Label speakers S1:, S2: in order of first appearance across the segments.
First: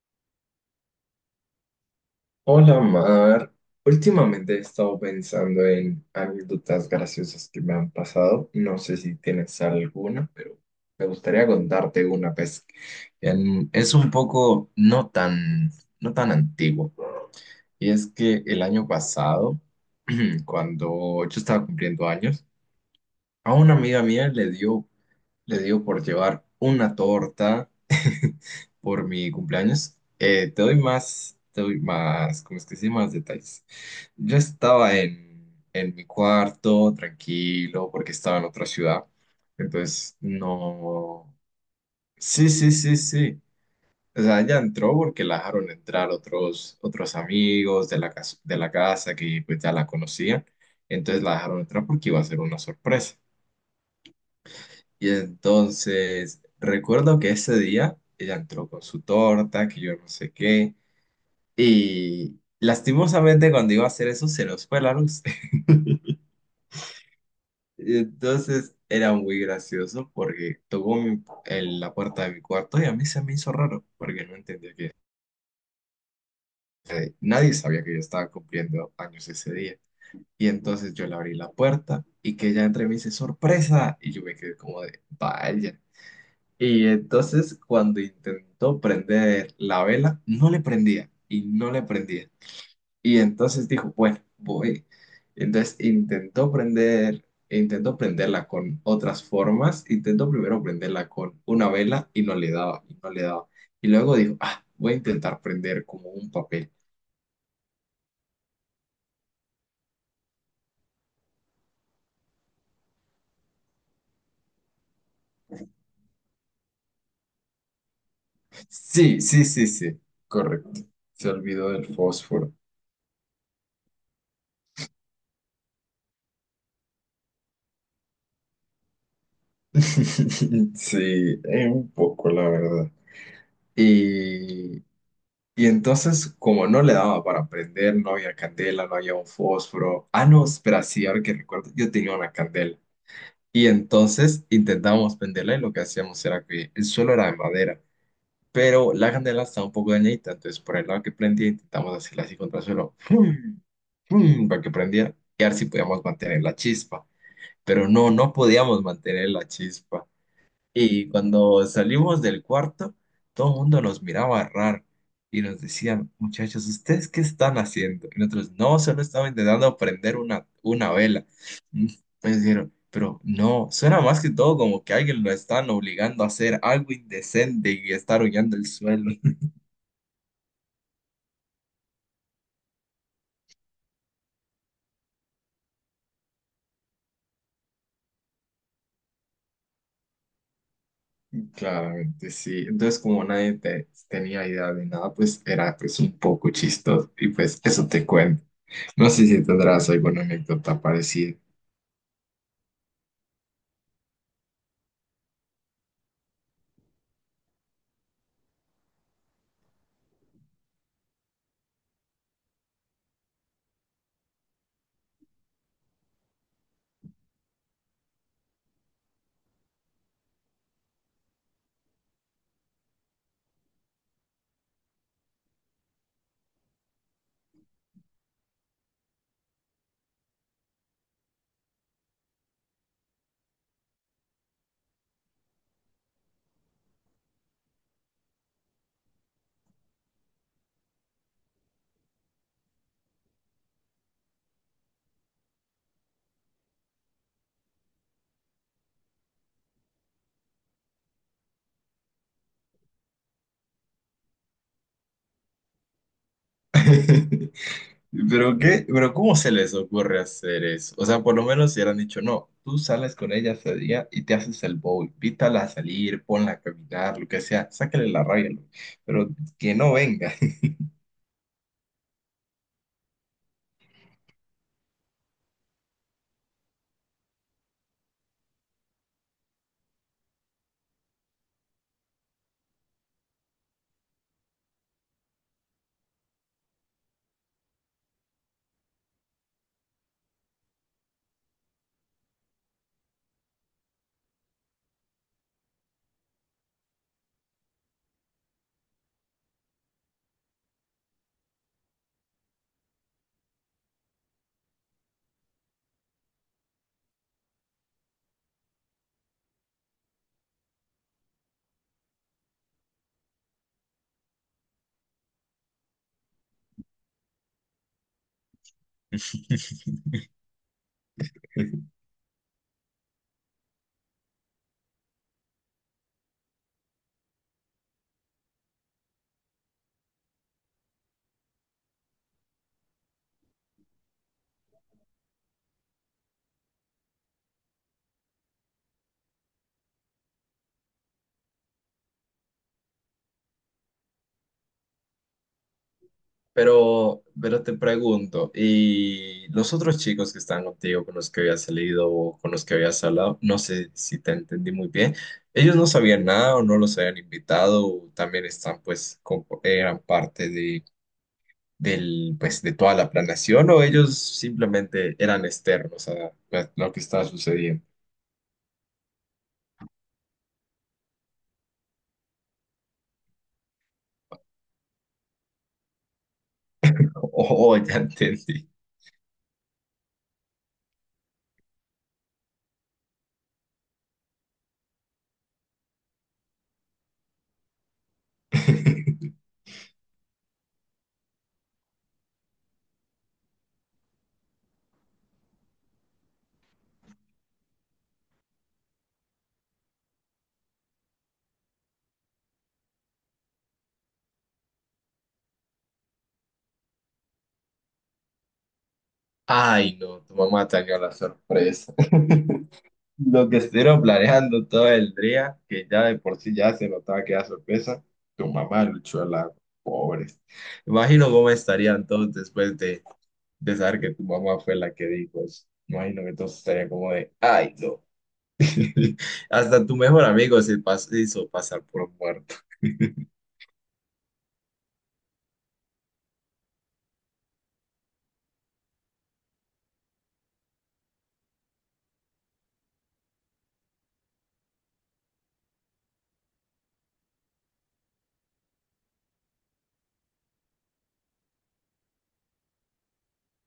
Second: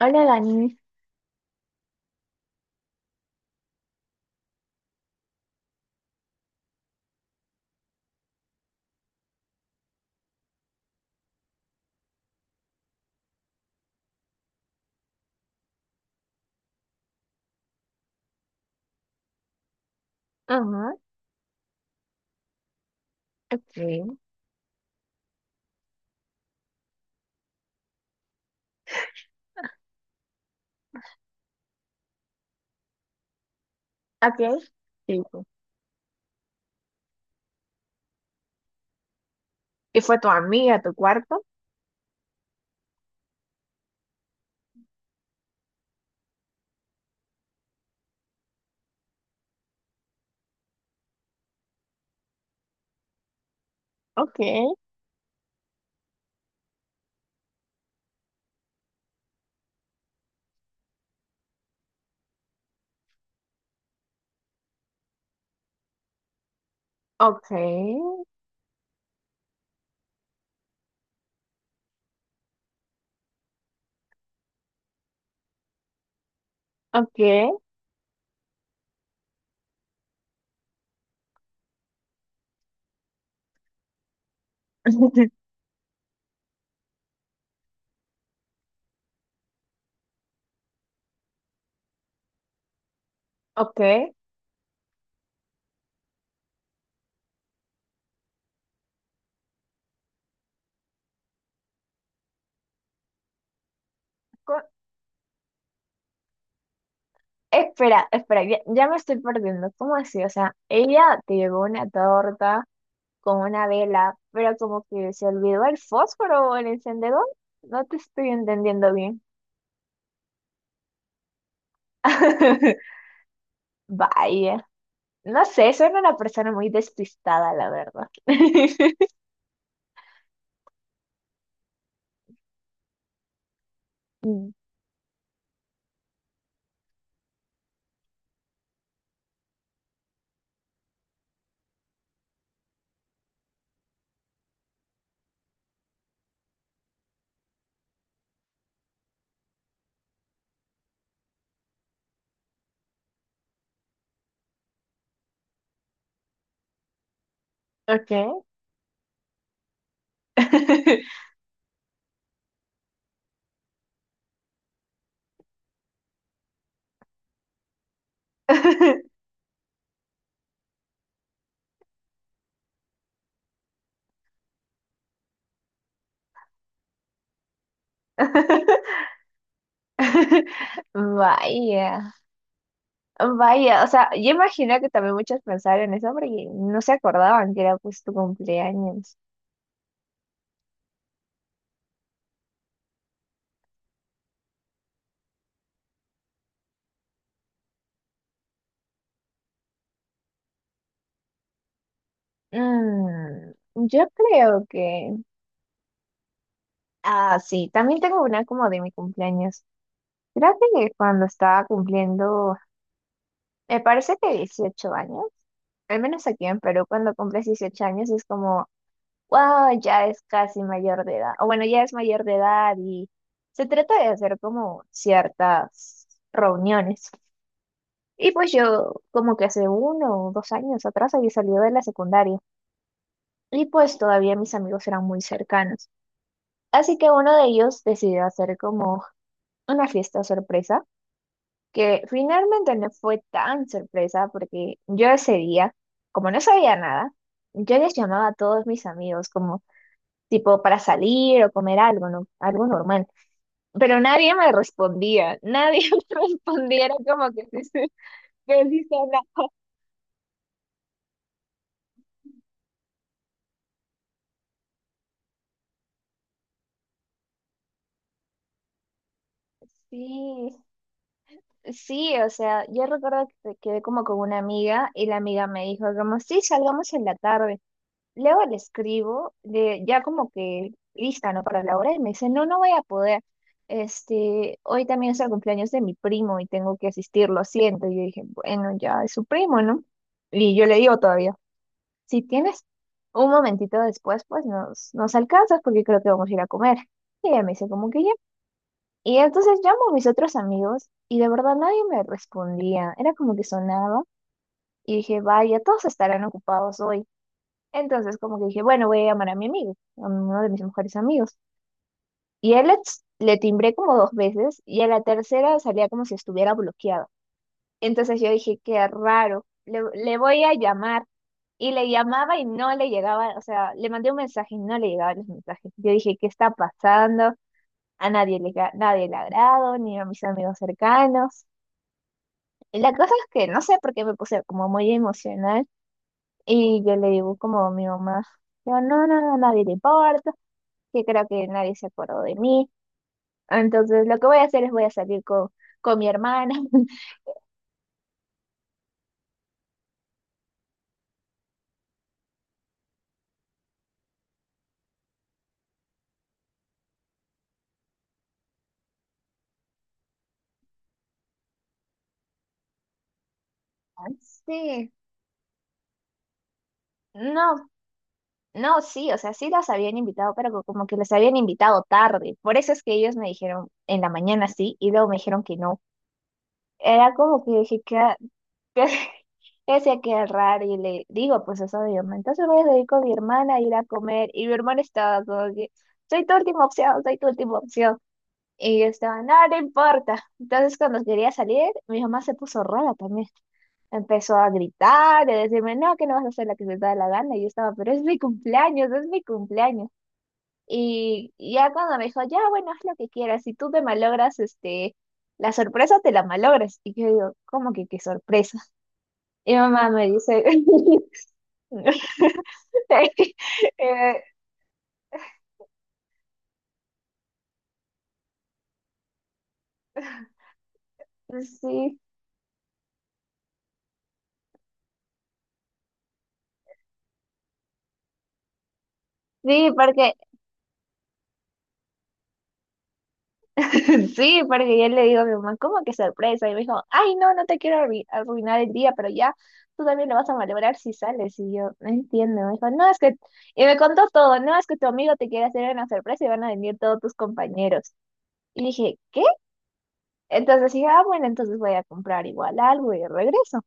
S1: Hola, Dani.
S2: Hola Mar, últimamente he estado pensando en anécdotas graciosas que me han pasado. No sé si tienes alguna, pero me gustaría contarte una, pues es un poco no tan, no tan antiguo. Y es que el año pasado,
S1: Ajá,
S2: cuando yo estaba cumpliendo años, a una amiga
S1: ok.
S2: mía le dio le digo por llevar una torta por mi cumpleaños. Te doy más, ¿cómo es que se llama? Más detalles. Yo
S1: Ok,
S2: estaba
S1: sí, sí.
S2: en mi cuarto, tranquilo, porque estaba en otra ciudad.
S1: ¿Y
S2: Entonces,
S1: fue tu amiga a tu
S2: no.
S1: cuarto?
S2: Sí, sí, sí, sí. O sea, ella entró porque la dejaron entrar otros amigos de la casa que pues ya la conocían. Entonces la dejaron entrar porque iba a ser una sorpresa.
S1: Ok,
S2: Y entonces, recuerdo que ese día ella entró con su torta, que yo no sé qué, y lastimosamente cuando iba a hacer eso se nos fue la luz.
S1: ok,
S2: Y entonces era muy gracioso porque tocó mi- en la puerta de mi cuarto y a mí se me hizo raro porque no entendía que
S1: ok.
S2: nadie sabía que yo estaba cumpliendo años ese día. Y entonces yo le abrí la puerta y que ella entre y me dice, sorpresa, y yo me quedé como de, vaya. Y entonces cuando intentó prender la vela, no le prendía y no le prendía. Y entonces
S1: Ok.
S2: dijo, bueno, voy. Entonces intentó prender, intentó prenderla con otras formas, intentó primero prenderla con una vela y no le daba, y no le daba. Y luego dijo, ah,
S1: Co-
S2: voy a intentar prender como un papel.
S1: Espera, espera, ya me estoy perdiendo. ¿Cómo así? O sea, ella te llevó una torta con una vela, pero como que se olvidó el fósforo o el encendedor. No te estoy entendiendo
S2: Sí,
S1: bien.
S2: sí, sí, sí, correcto. Se olvidó del fósforo.
S1: Vaya, no sé, soy una persona muy despistada, la verdad.
S2: Sí, un poco, la verdad.
S1: Mm.
S2: Y Y entonces, como no le daba para prender, no había candela, no había un fósforo. Ah, no, espera, sí, ahora que recuerdo, yo tenía una candela. Y entonces intentábamos prenderla y lo que hacíamos era que el suelo era de madera, pero la candela estaba un poco dañadita, entonces por el lado que prendía intentamos hacerla así contra el suelo, ¡fum! ¡Fum! Para que prendiera y a ver si podíamos mantener la chispa. Pero
S1: Ok.
S2: no, no podíamos mantener la chispa. Y cuando salimos del cuarto, todo el mundo nos miraba raro y nos decían, muchachos, ¿ustedes qué están haciendo? Y nosotros, no, solo estaba intentando prender una vela. Mm, me dijeron, pero no, suena más que todo como que alguien lo están obligando a hacer algo indecente y estar hollando el suelo.
S1: Vaya, vaya, o sea, yo imagino que también muchos pensaron eso porque no se acordaban que era pues tu cumpleaños.
S2: Claramente, sí. Entonces, como nadie te- tenía idea de nada, pues era pues un poco chistoso. Y pues eso te cuento. No sé si tendrás alguna anécdota parecida.
S1: Yo creo que. Ah, sí, también tengo una como de mi cumpleaños. Creo que cuando estaba cumpliendo, me parece que 18 años, al menos aquí en Perú, cuando cumples 18 años es como wow, ya es casi mayor de edad, o bueno, ya es mayor de edad y se trata de hacer como ciertas reuniones. Y pues yo como que hace 1 o 2 años atrás había salido de la secundaria y pues todavía mis amigos eran muy cercanos. Así que uno de ellos decidió hacer como una fiesta sorpresa, que finalmente no fue tan sorpresa porque yo ese día, como no sabía nada, yo les llamaba a todos mis amigos como. Tipo para salir o comer algo, ¿no? Algo normal. Pero nadie me respondía, nadie me respondía, era como que sí, sí,
S2: ¿Pero
S1: que
S2: qué?
S1: sí,
S2: ¿Pero
S1: sola.
S2: cómo se les ocurre hacer eso? O sea, por lo menos si hubieran dicho, no, tú sales con ella ese día y te haces el bobo, invítala a salir, ponla a caminar, lo que sea, sácale la rabia, lo- pero que no venga.
S1: Sí, sí, o sea, yo recuerdo que quedé como con una amiga y la amiga me dijo como, sí, salgamos en la tarde. Luego le escribo, de, ya como que lista, ¿no? Para la hora y me dice, no, no voy a poder. Este, hoy también es el cumpleaños de mi primo y tengo que asistir, lo siento. Y yo dije, bueno, ya es su primo, ¿no? Y yo le digo todavía. Si tienes un momentito después, pues nos alcanzas porque creo que vamos a ir a comer. Y ella me dice como que ya. Y entonces llamo a mis otros amigos y de verdad nadie me respondía. Era como que sonaba y dije, vaya, todos estarán ocupados hoy. Entonces como que dije, bueno, voy a llamar a mi amigo, a uno de mis mejores amigos. Y él le timbré como dos veces y a la tercera salía como si estuviera bloqueado. Entonces yo dije, qué raro, le voy a llamar. Y le llamaba y no le llegaba, o sea, le mandé un mensaje y no le llegaban los mensajes. Yo dije, ¿qué está pasando? A nadie nadie le agrado, ni a mis amigos cercanos. Y la cosa es que no sé por qué me puse como muy emocional y yo le digo como a mi mamá, yo, no, no, no, nadie le importa, que creo que nadie se acordó de mí. Entonces lo que voy a hacer es voy a salir con, mi hermana.
S2: Pero te pregunto, ¿y los otros chicos que están contigo, con los que habías salido o con los que habías hablado, no sé si te entendí muy bien, ellos no sabían nada o no los habían invitado o también están, pues, compo- eran parte del, pues, de toda la planeación o ellos
S1: Sí,
S2: simplemente eran externos a lo que estaba
S1: no.
S2: sucediendo?
S1: No, sí, o sea, sí las habían invitado, pero como que les habían invitado tarde. Por eso es que ellos me dijeron en la mañana sí y luego me dijeron que no. Era
S2: Oh,
S1: como que
S2: oh,
S1: dije que,
S2: ya entendí.
S1: que yo decía que era raro y le digo, pues eso de mi hermana. Entonces voy a ir con mi hermana a ir a comer y mi hermana estaba como que, soy tu última opción, soy tu última opción. Y yo estaba, no, no importa. Entonces cuando quería salir, mi mamá se puso rara también. Empezó a gritar, a decirme, no, que no vas a hacer la que se te da la gana. Y yo estaba, pero es mi cumpleaños, es mi cumpleaños. Y ya cuando me dijo, ya, bueno, haz lo que quieras. Si tú me malogras, este, la sorpresa te la malogras. Y yo digo, ¿cómo que qué sorpresa? Y mamá
S2: Ay,
S1: me
S2: no, tu
S1: dice.
S2: mamá te dio la sorpresa. Lo que estuvieron
S1: eh,
S2: planeando todo el día, que ya de por sí ya se notaba que era sorpresa, tu mamá luchó a la pobres. Imagino cómo
S1: sí,
S2: estarían todos después de saber que tu mamá fue la que dijo eso. Imagino que todos estarían como de, ay, no.
S1: sí,
S2: Hasta tu
S1: porque
S2: mejor amigo se pas- hizo pasar por muerto.
S1: sí, porque yo le digo a mi mamá, ¿cómo que sorpresa? Y me dijo, ay, no, no te quiero arruinar el día, pero ya tú también lo vas a malograr si sales. Y yo, no entiendo. Me dijo, no, es que. Y me contó todo, no, es que tu amigo te quiere hacer una sorpresa y van a venir todos tus compañeros. Y dije, ¿qué? Entonces dije, ah, bueno, entonces voy a comprar igual algo y regreso.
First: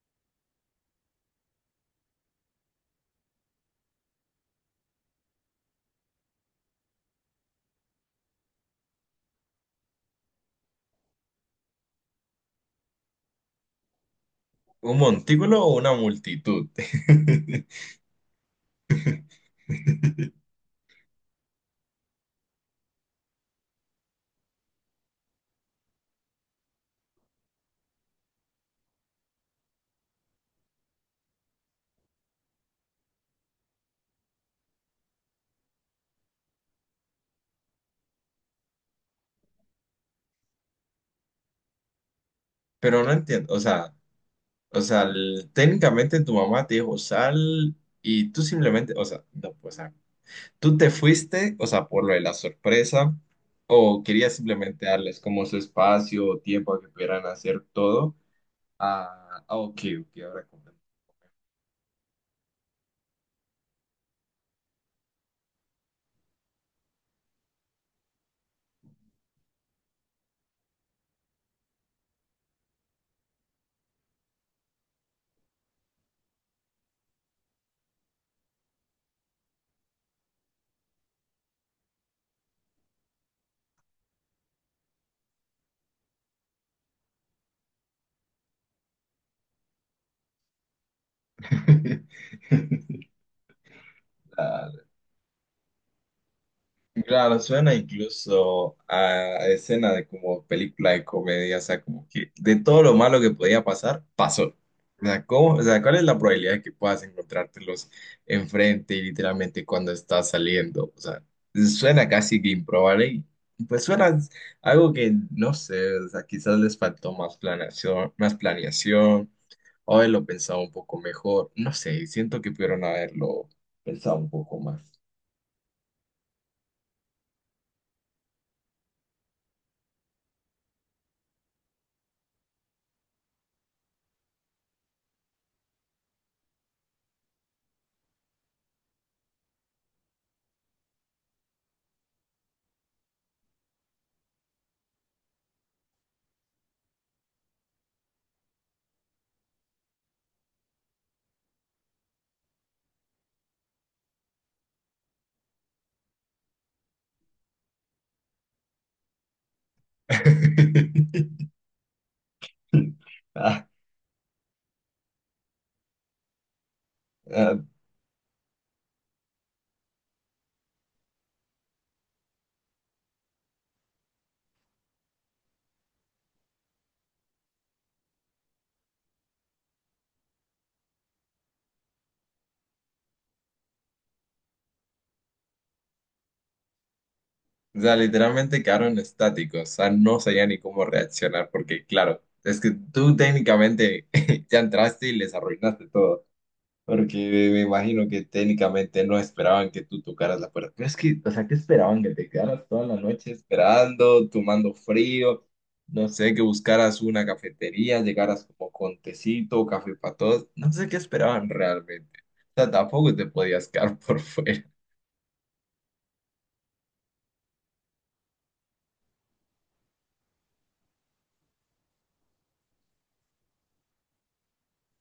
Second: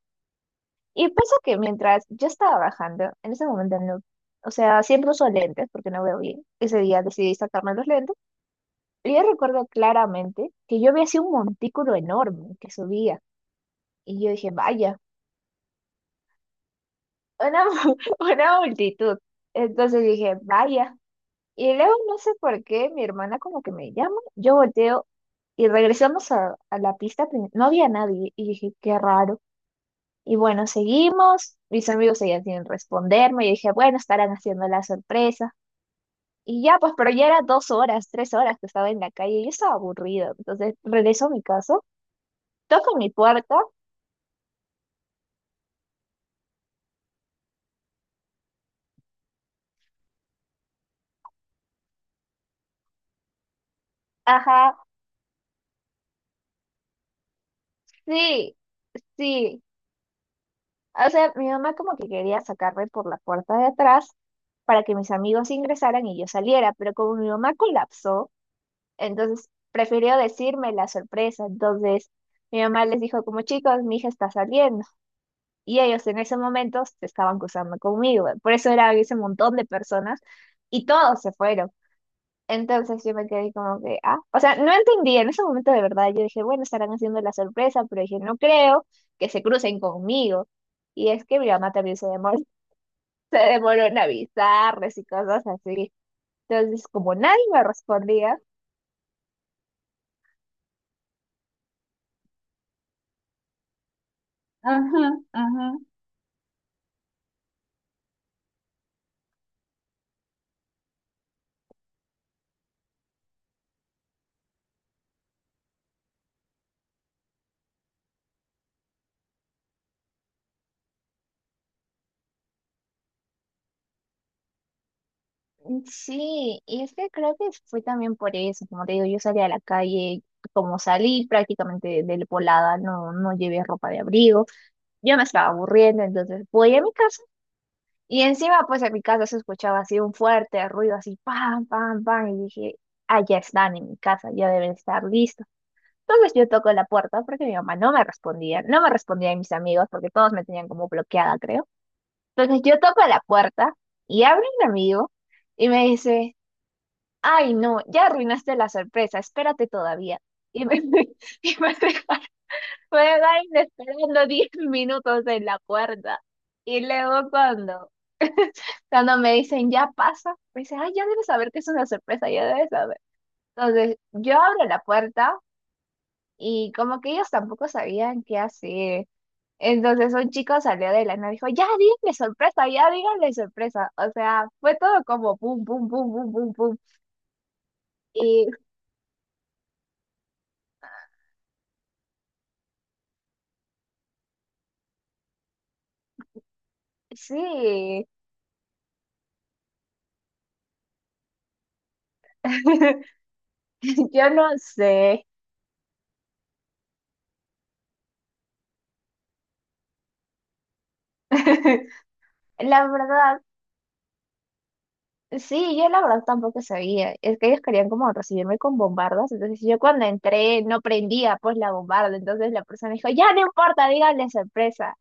S1: Y pasa que mientras yo estaba bajando, en ese momento no. O sea, siempre uso lentes porque no veo bien. Ese día decidí sacarme los lentes. Yo recuerdo claramente que yo había sido un montículo enorme que subía y yo dije, vaya,
S2: ¿Un montículo o una multitud?
S1: una multitud. Entonces dije, vaya. Y luego no sé por qué mi hermana como que me llama, yo volteo y regresamos a, la pista, no había nadie y dije, qué raro. Y bueno, seguimos, mis amigos seguían sin responderme y dije, bueno, estarán haciendo la sorpresa. Y ya, pues, pero ya era dos horas, tres horas que estaba en la calle y yo estaba aburrida. Entonces regreso a mi casa, toco
S2: Pero
S1: mi
S2: no entiendo,
S1: puerta.
S2: o sea, el- técnicamente tu mamá te dijo sal y tú simplemente, o sea, no, pues, o sea, tú te fuiste, o sea, por lo de la sorpresa, o querías
S1: Ajá,
S2: simplemente darles como su espacio o tiempo a que pudieran hacer todo.
S1: sí,
S2: Ah, ah,
S1: sí.
S2: ok, ok, ahora comprendo.
S1: O sea, mi mamá como que quería sacarme por la puerta de atrás para que mis amigos ingresaran y yo saliera, pero como mi mamá colapsó, entonces prefirió decirme la sorpresa. Entonces mi mamá les dijo como chicos, mi hija está saliendo. Y ellos en ese momento se estaban cruzando conmigo. Por eso era ese montón de personas y todos se fueron. Entonces yo me quedé como que, ah, o sea, no entendí en ese momento de verdad. Yo dije, bueno, estarán haciendo la sorpresa, pero dije, no creo que se crucen conmigo. Y es que mi mamá también se demoró, se demoró en
S2: La,
S1: avisarles y cosas así. Entonces, como
S2: claro,
S1: nadie me
S2: suena
S1: respondía,
S2: incluso a escena de como película de comedia, o sea, como que de todo lo malo que podía pasar, pasó.
S1: ajá,
S2: O sea, ¿cómo? O
S1: ajá.
S2: sea, ¿cuál es la probabilidad de que puedas encontrártelos enfrente y literalmente cuando estás saliendo? O sea, suena casi que improbable y pues suena algo que no sé, o sea, quizás les faltó más planeación, o haberlo pensado un poco mejor, no sé, siento que pudieron haberlo pensado un poco más.
S1: Sí, y es que creo que fue también por eso. Como te digo, yo salí a la calle, como salí prácticamente de, volada, no, no llevé ropa de abrigo. Yo me estaba aburriendo, entonces voy a mi casa. Y encima, pues en mi casa se escuchaba así un fuerte ruido, así pam, pam, pam, y dije, ah, ya están en mi casa, ya deben estar listos. Entonces yo toco la puerta porque mi mamá no me respondía, no me respondían mis amigos porque todos me tenían como bloqueada, creo. Entonces yo toco la puerta y abre un amigo y me dice, ay, no, ya arruinaste la sorpresa, espérate todavía. Y me y me dejaron
S2: Ah,
S1: esperando 10 minutos en la puerta. Y luego
S2: ah,
S1: cuando me dicen, ya pasa, me dicen, ay, ya debes saber que es una sorpresa, ya debes saber. Entonces, yo abro la puerta y como que ellos tampoco sabían qué hacer. Entonces, un chico salió de la nada y dijo, ya díganle sorpresa, ya díganle sorpresa. O sea, fue todo como pum, pum, pum, pum, pum, pum.
S2: o sea,
S1: Y
S2: literalmente quedaron estáticos, o sea, no sabía ni cómo reaccionar porque, claro, es que tú técnicamente ya entraste y les arruinaste todo, porque me
S1: sí,
S2: imagino que técnicamente no esperaban que tú tocaras la puerta. Pero es que, o sea, ¿qué esperaban? Que te quedaras toda la noche esperando,
S1: yo no
S2: tomando
S1: sé.
S2: frío, no sé, que buscaras una cafetería, llegaras como con tecito, café para todos, no sé qué esperaban realmente. O sea,
S1: La
S2: tampoco te
S1: verdad,
S2: podías quedar por fuera.
S1: sí, yo la verdad tampoco sabía. Es que ellos querían como recibirme con bombardas. Entonces yo cuando entré no prendía pues la bombarda. Entonces la persona dijo, ya no importa, díganle sorpresa.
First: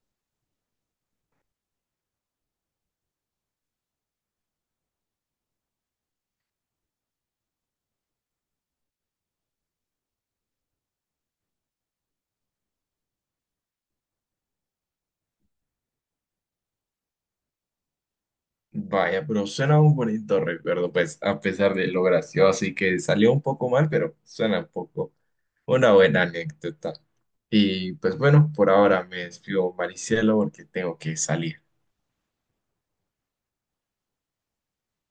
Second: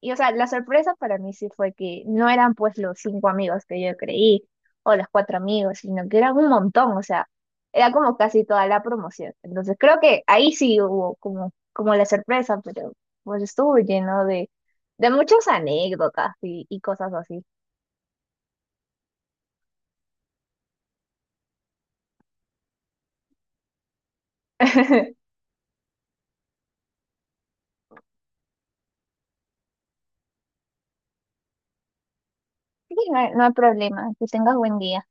S1: Y o sea, la sorpresa para mí sí fue que no eran pues los cinco amigos que yo creí o los cuatro amigos, sino que eran un montón. O sea, era como casi toda la promoción. Entonces creo que ahí sí hubo como, como la sorpresa, pero pues estuvo lleno de, muchas anécdotas y, cosas así.
S2: Vaya, pero suena un bonito recuerdo, pues a pesar de lo gracioso y que salió un poco mal, pero suena un poco una buena anécdota. Y pues bueno, por ahora me despido, Maricielo, porque tengo que salir.
S1: Sí, no hay, no hay problema. Que tengas buen día.